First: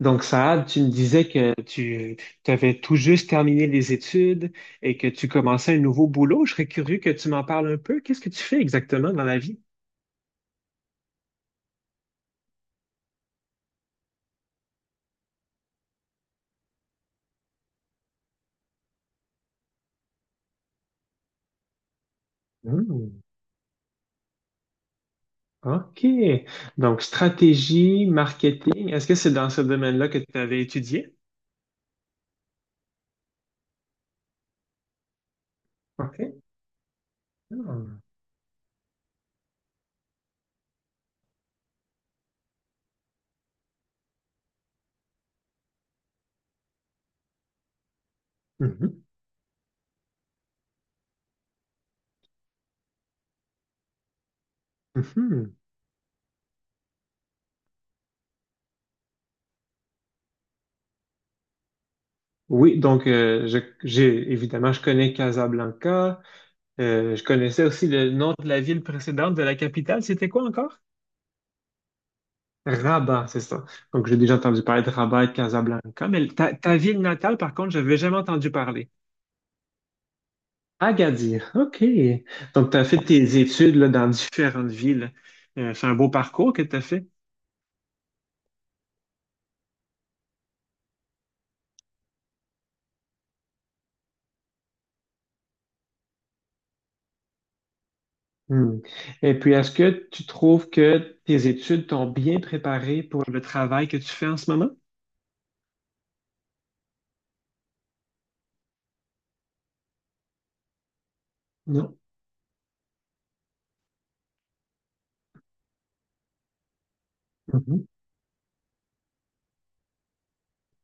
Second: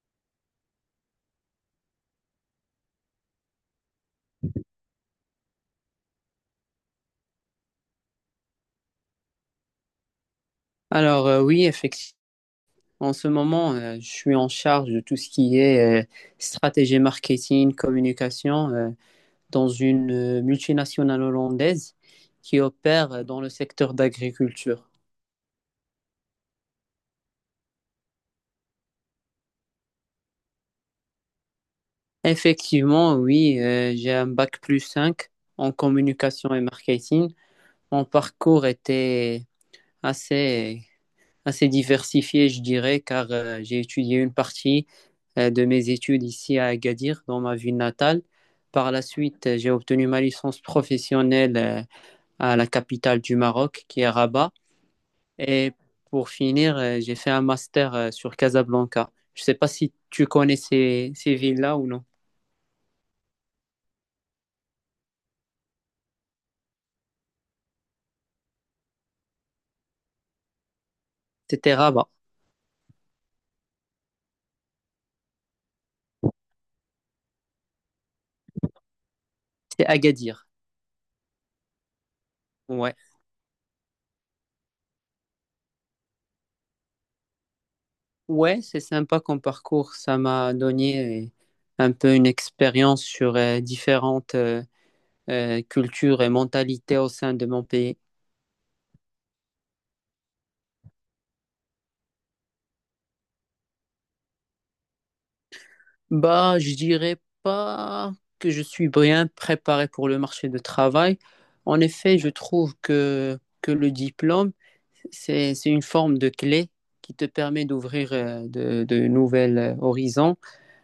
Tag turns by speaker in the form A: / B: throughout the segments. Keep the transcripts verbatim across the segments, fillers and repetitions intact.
A: Donc, Saad, tu me disais que tu avais tout juste terminé les études et que tu commençais un nouveau boulot. Je serais curieux que tu m'en parles un peu. Qu'est-ce que tu fais exactement dans la vie?
B: Alors, euh, oui, effectivement, en ce moment, euh, je suis en charge de tout ce qui est euh, stratégie marketing, communication euh, dans une euh, multinationale hollandaise qui opère
A: Hmm,
B: euh, dans le secteur d'agriculture.
A: OK. Donc, stratégie, marketing, est-ce que c'est dans ce domaine-là que tu avais étudié?
B: Effectivement, oui, euh, j'ai un bac plus cinq en
A: OK. Ah.
B: communication et marketing. Mon parcours était assez assez diversifié, je dirais, car euh, j'ai étudié une partie euh, de mes études ici à Agadir, dans ma ville natale.
A: Hmm.
B: Par
A: Mhm,
B: la suite, euh, j'ai obtenu ma licence professionnelle euh, à la capitale du Maroc, qui est Rabat.
A: mhm.
B: Et pour finir, euh, j'ai fait un master euh, sur Casablanca. Je ne sais pas si tu connais ces, ces villes-là ou non.
A: Oui, donc euh, je- j'ai évidemment je connais Casablanca. Euh, je connaissais aussi le nom de la ville précédente de la capitale. C'était quoi encore?
B: C'était Rabat,
A: Rabat, c'est ça. Donc, j'ai déjà entendu parler de Rabat et de Casablanca, mais ta, ta ville natale, par contre, je n'avais jamais entendu parler.
B: c'est Agadir.
A: Agadir, OK. Donc, tu as
B: Ouais,
A: fait tes études là, dans différentes villes. Euh, c'est un beau parcours que tu as fait.
B: ouais, c'est sympa comme parcours. Ça m'a donné euh, un peu une expérience sur euh, différentes euh, euh, culture et mentalité au sein de mon pays?
A: Hmm. Et puis, est-ce que tu trouves que tes études t'ont bien préparé pour le travail que tu fais en ce moment?
B: Bah, je dirais pas que je suis bien préparé pour le marché de travail. En
A: Non.
B: effet, je trouve que, que le diplôme, c'est, c'est une forme de clé qui te permet
A: Mhm,
B: d'ouvrir euh, de, de nouvelles euh, horizons.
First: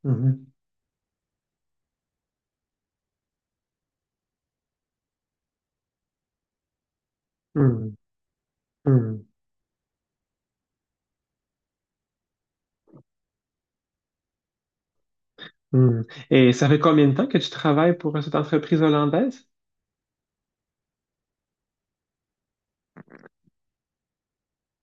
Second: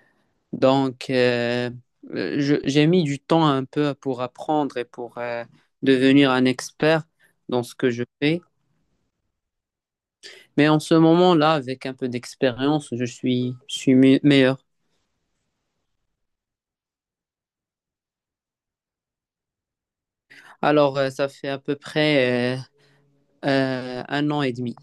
A: mhm,
B: Donc, euh, euh, je- j'ai mis du temps un peu pour apprendre et pour euh, devenir un expert dans ce que
A: mhm,
B: je fais.
A: mhm,
B: Mais en ce moment-là, avec un peu d'expérience, je suis, je suis me- meilleur.
A: mhm. Et ça fait combien de temps que tu travailles pour euh, cette entreprise hollandaise?
B: Alors, euh, ça fait à peu près euh, euh, un an et demi.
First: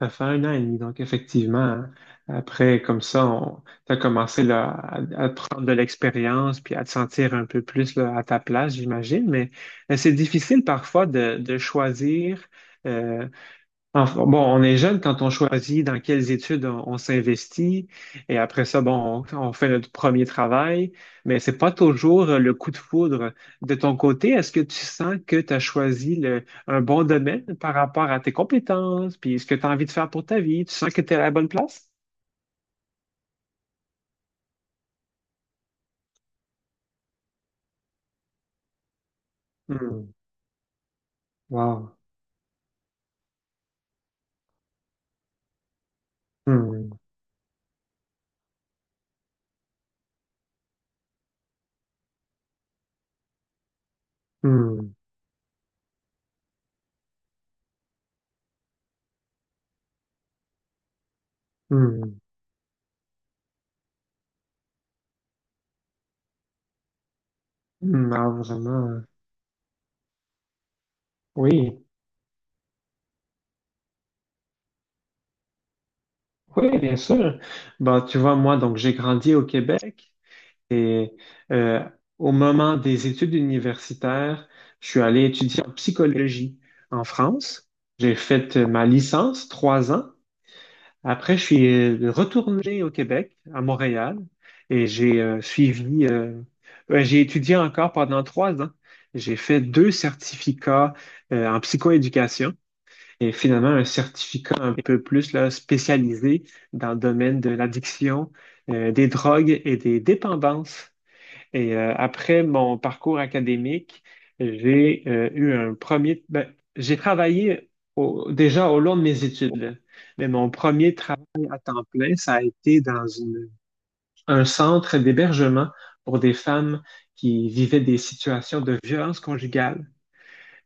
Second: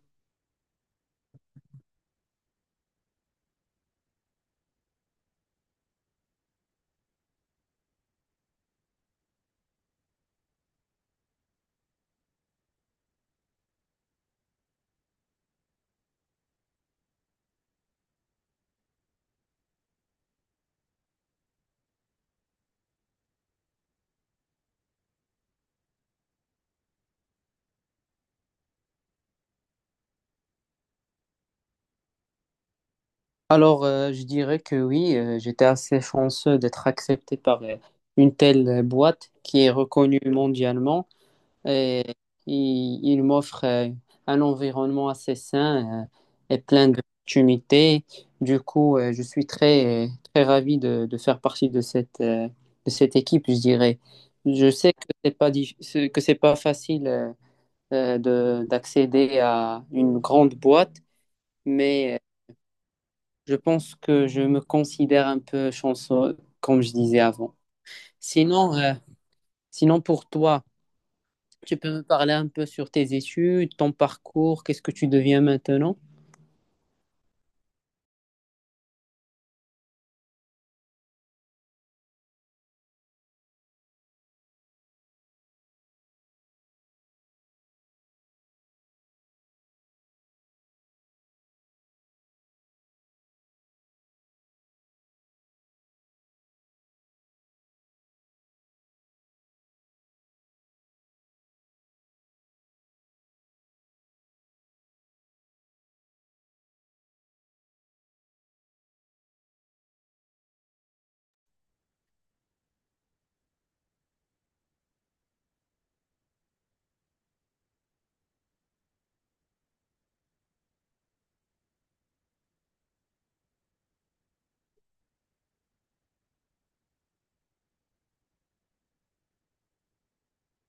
A: Ça fait un an et demi, donc effectivement, après, comme ça, on, t'as commencé là, à, à prendre de l'expérience puis à te sentir un peu plus là, à ta place, j'imagine, mais euh, c'est difficile parfois de, de choisir euh, enfin, bon, on est jeune quand on choisit dans quelles études on, on s'investit et après ça, bon, on, on fait notre premier travail, mais c'est pas toujours euh, le coup de foudre. De ton côté, est-ce que tu sens que tu as choisi le- un bon domaine par rapport à tes compétences, puis ce que tu as envie de faire pour ta vie? Tu sens que tu es à la bonne place?
B: Alors, euh, je dirais que oui, euh, j'étais assez chanceux d'être accepté par euh, une telle euh, boîte qui est
A: Hmm.
B: reconnue mondialement,
A: Wow.
B: et il, il m'offre euh, un environnement assez sain euh, et plein
A: Hmm.
B: d'opportunités. Du coup, euh, je suis très, très ravi de, de faire partie de cette, euh, de cette équipe, je dirais. Je
A: Hmm.
B: sais que c'est pas, dif- que c'est pas facile. Euh, euh, de, d'accéder à une grande boîte, mais euh,
A: Hmm.
B: je pense que je me considère un peu chanceux, comme je disais avant.
A: Hmm. Ah,
B: Sinon, euh,
A: vraiment.
B: sinon pour toi, tu
A: Oui.
B: peux me parler un peu sur tes études, ton parcours, qu'est-ce que tu deviens maintenant?
A: Oui, bien sûr. Bon, tu vois, moi, donc j'ai grandi au Québec. Et euh, au moment des études universitaires, je suis allé étudier en psychologie en France. J'ai fait euh, ma licence, trois ans. Après, je suis euh, retourné au Québec, à Montréal, et j'ai euh, suivi, euh, ouais, j'ai étudié encore pendant trois ans. J'ai fait deux certificats euh, en psychoéducation et finalement un certificat un peu plus là, spécialisé dans le domaine de l'addiction, euh, des drogues et des dépendances. Et euh, après mon parcours académique, j'ai euh, eu un premier... ben, j'ai travaillé au- déjà au long de mes études, mais mon premier travail à temps plein, ça a été dans une- un centre d'hébergement pour des femmes qui vivaient des situations de violence conjugale.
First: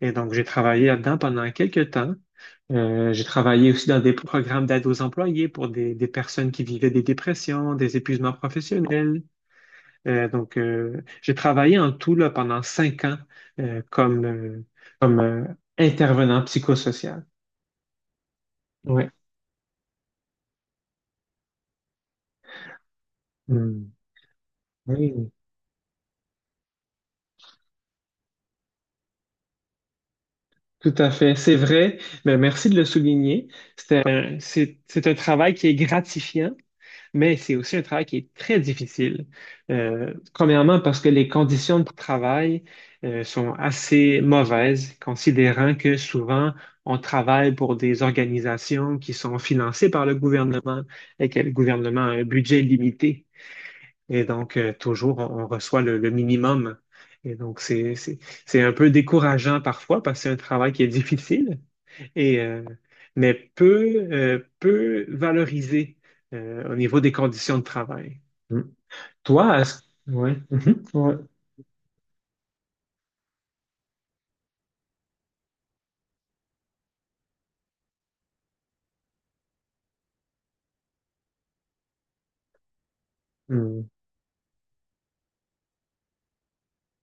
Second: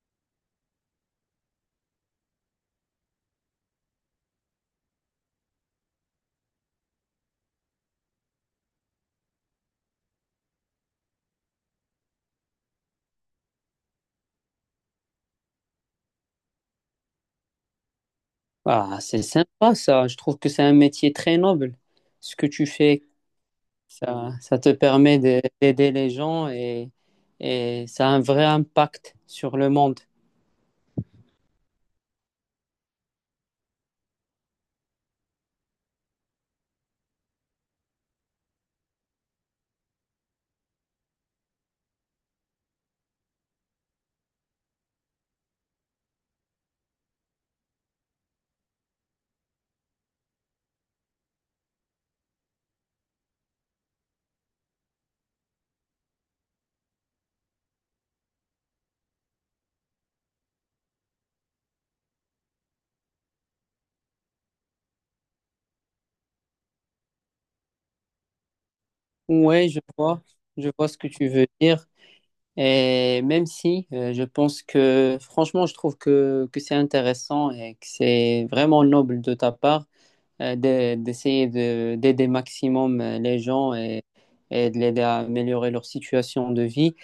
A: Et donc, j'ai travaillé là-dedans pendant quelques temps. Euh, j'ai travaillé aussi dans des programmes d'aide aux employés pour des, des personnes qui vivaient des dépressions, des épuisements professionnels. Euh, donc, euh, j'ai travaillé en tout là, pendant cinq ans euh, comme, euh, comme euh, intervenant psychosocial.
B: Ah,
A: Ouais.
B: c'est sympa, ça. Je trouve que c'est un métier très noble. Ce que tu fais,
A: Hmm.
B: Ça, ça te permet
A: Oui,
B: de- d'aider les gens, et, et ça a un vrai impact sur le monde.
A: tout à fait. C'est vrai. Ben, merci de le souligner. C'est un, c'est- c'est un travail qui est gratifiant, mais c'est aussi un travail qui est très difficile. Euh, premièrement, parce que les conditions de travail euh, sont assez mauvaises, considérant que souvent on travaille pour des organisations qui sont financées par le gouvernement et que le gouvernement a un budget limité. Et donc, euh, toujours, on, on reçoit le, le minimum. Et donc, c'est, c'est, c'est un peu décourageant parfois parce que c'est un travail qui est difficile, et euh, mais peu, euh, peu valorisé euh, au niveau des conditions de travail. Mm. Toi,
B: Oui, je
A: est-ce...
B: vois,
A: Oui.
B: je
A: Mhm.
B: vois ce que
A: Ouais.
B: tu veux dire. Et même si euh, je pense que, franchement, je trouve que, que c'est intéressant et que c'est vraiment noble de ta part, euh, de- d'essayer de, d'aider maximum euh, les gens,
A: Mm.
B: et, et de l'aider à améliorer leur situation de vie.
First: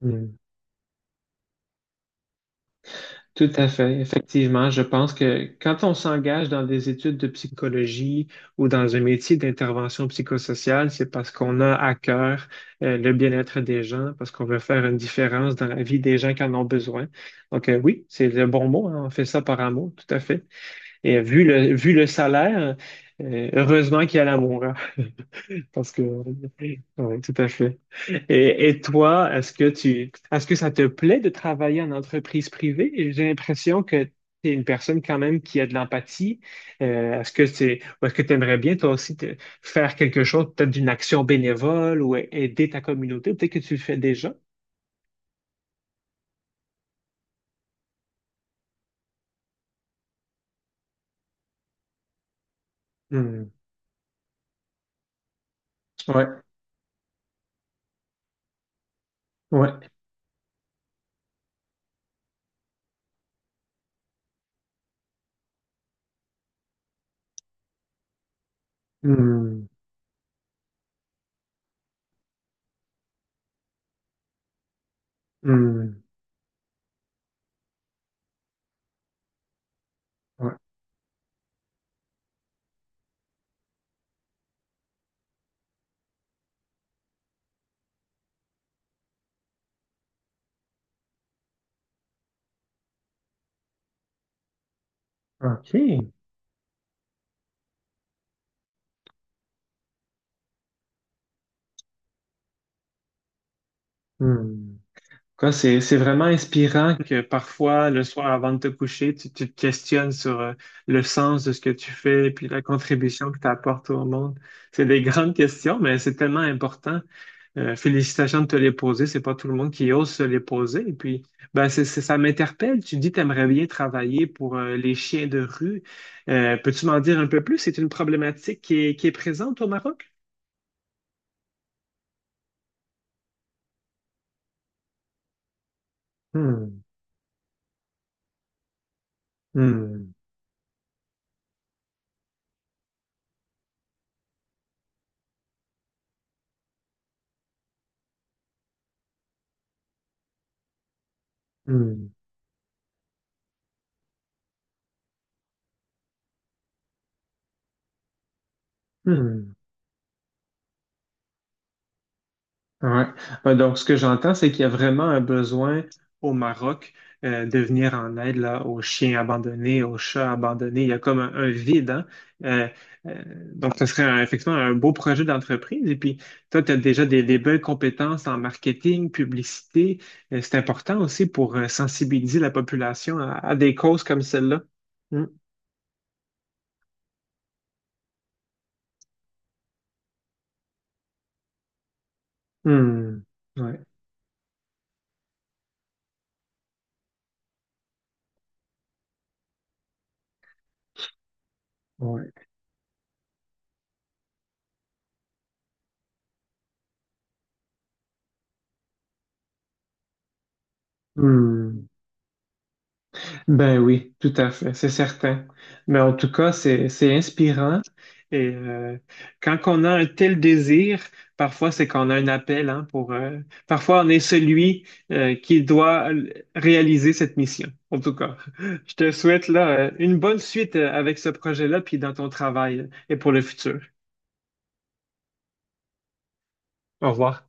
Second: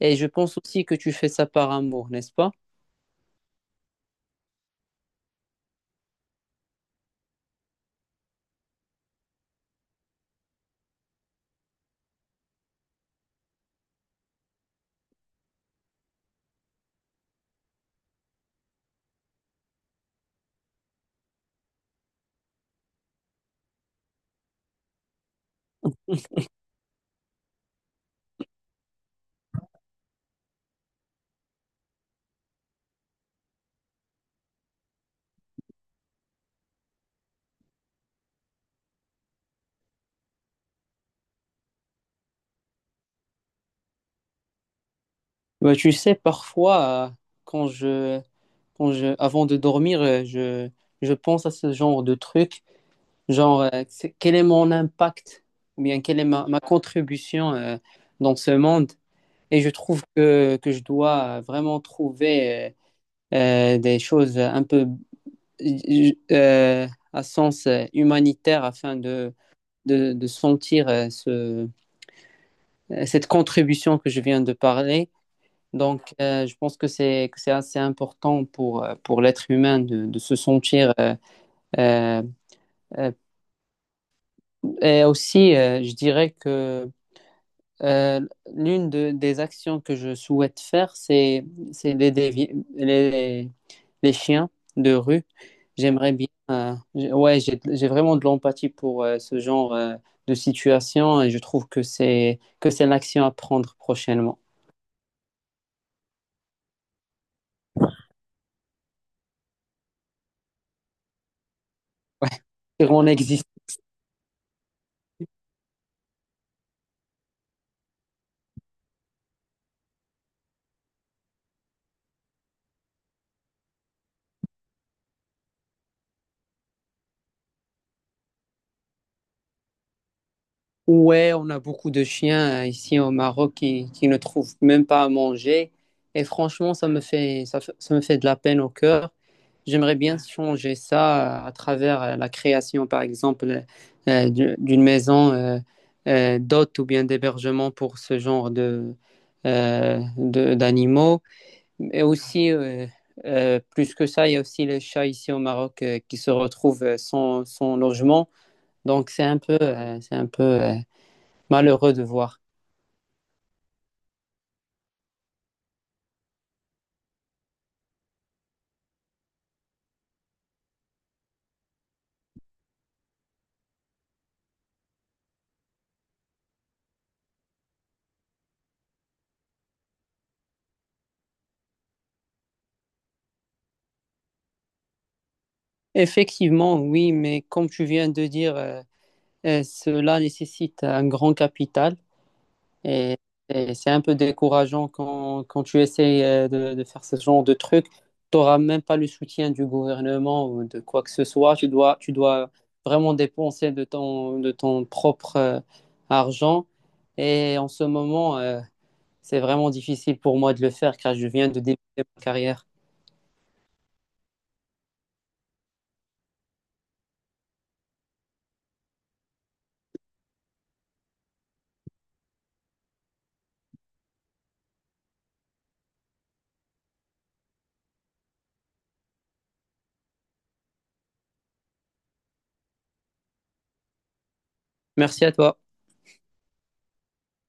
B: Et je
A: Mm.
B: pense aussi que tu fais ça par amour, n'est-ce pas?
A: Tout à fait. Effectivement, je pense que quand on s'engage dans des études de psychologie ou dans un métier d'intervention psychosociale, c'est parce qu'on a à cœur euh, le bien-être des gens, parce qu'on veut faire une différence dans la vie des gens qui en ont besoin. Donc, euh, oui, c'est le bon mot, hein. On fait ça par amour, tout à fait. Et vu le, vu le salaire, euh, heureusement qu'il y a l'amour, hein, parce que, oui, tout à fait. Et, et toi, est-ce que tu, est-ce que ça te plaît de travailler en entreprise privée? J'ai l'impression que tu es une personne quand même qui a de l'empathie. Euh, est-ce que c'est, ou est-ce que tu aimerais bien toi aussi te- faire quelque chose, peut-être d'une action bénévole ou a- aider ta communauté? Peut-être que tu le fais déjà.
B: Bah, tu sais, parfois, euh, quand je, quand je, avant de dormir, euh, je, je pense à ce genre de truc,
A: Hmm.
B: genre, euh, c'est- quel est mon impact ou bien quelle est
A: Ouais,
B: ma, ma contribution euh, dans ce monde? Et je
A: ouais.
B: trouve que, que je dois vraiment trouver euh, euh, des choses un peu euh, à sens euh, humanitaire afin de,
A: Hmm.
B: de, de sentir euh, ce, cette contribution que je viens de parler.
A: Hmm.
B: Donc, euh, je pense que c'est que c'est assez important pour euh, pour l'être humain de, de se
A: Ouais.
B: sentir euh, euh, euh, et aussi euh, je dirais que euh, l'une de- des actions que je souhaite faire c'est c'est d'aider vi- les les chiens de rue.
A: OK.
B: J'aimerais bien, euh, j'ai- ouais, j'ai j'ai vraiment de l'empathie pour euh, ce genre euh, de situation, et je trouve que c'est que c'est une action à prendre prochainement.
A: Hmm. Quoi, c'est, c'est vraiment inspirant que parfois, le soir avant de te coucher, tu, tu te questionnes sur euh, le sens de ce que tu
B: Ouais,
A: fais puis la
B: sur mon
A: contribution que
B: existence.
A: tu apportes au monde. C'est des grandes questions, mais c'est tellement important. Euh, félicitations de te les poser. C'est pas tout le monde qui ose se les poser. Et puis, ben, c'est, c'est- ça m'interpelle. Tu dis, t'aimerais bien travailler pour euh, les chiens de rue. Euh, peux-tu m'en dire un peu plus? C'est une problématique qui est, qui est présente au Maroc?
B: Ouais, on a beaucoup de chiens euh, ici au Maroc qui, qui ne trouvent même pas à manger. Et franchement,
A: Hmm,
B: ça me fait, ça, fait- ça me fait de la peine au cœur. J'aimerais
A: hmm,
B: bien changer ça euh, à travers euh, la création, par exemple, euh, du- d'une maison euh, euh, d'hôtes ou bien d'hébergement pour ce genre de, euh, de- d'animaux. Et
A: hmm,
B: aussi, euh, euh, plus que ça, il y a aussi les chats ici au Maroc euh, qui se retrouvent euh, sans, sans logement. Donc, c'est un
A: hmm.
B: peu, euh, c'est un peu, euh, malheureux de voir.
A: Ouais. Euh, Donc, ce que j'entends, c'est qu'il y a vraiment un besoin au Maroc euh, de venir en aide là, aux chiens abandonnés, aux chats abandonnés. Il y a comme un, un vide, hein? Euh, euh, donc, ce serait un- effectivement un beau projet d'entreprise. Et puis, toi, tu as déjà des, des belles compétences en marketing, publicité. Euh, c'est important aussi pour euh, sensibiliser la population à, à des causes comme celle-là. Hmm.
B: Effectivement, oui, mais comme tu viens de dire, euh, euh, cela nécessite un grand capital, et,
A: Hmm.
B: et
A: Ouais.
B: c'est un peu décourageant quand, quand tu essayes euh, de, de faire ce genre de truc. Tu n'auras même pas le soutien du gouvernement ou de quoi que ce soit. Tu dois, tu
A: Ouais.
B: dois vraiment dépenser de ton, de ton propre euh, argent. Et en ce moment, euh, c'est vraiment difficile pour moi de le faire car je viens de débuter
A: Hmm.
B: ma carrière.
A: Ben oui, tout à fait, c'est certain. Mais en tout cas, c'est c'est inspirant. Et euh, quand on a un tel désir, parfois c'est qu'on a un appel, hein, pour. Euh, parfois on est celui euh, qui doit l- réaliser cette mission. En tout cas, je te souhaite là euh, une bonne suite euh, avec ce projet-là, puis dans ton travail euh, et pour le futur.
B: Merci à toi.
A: Au revoir.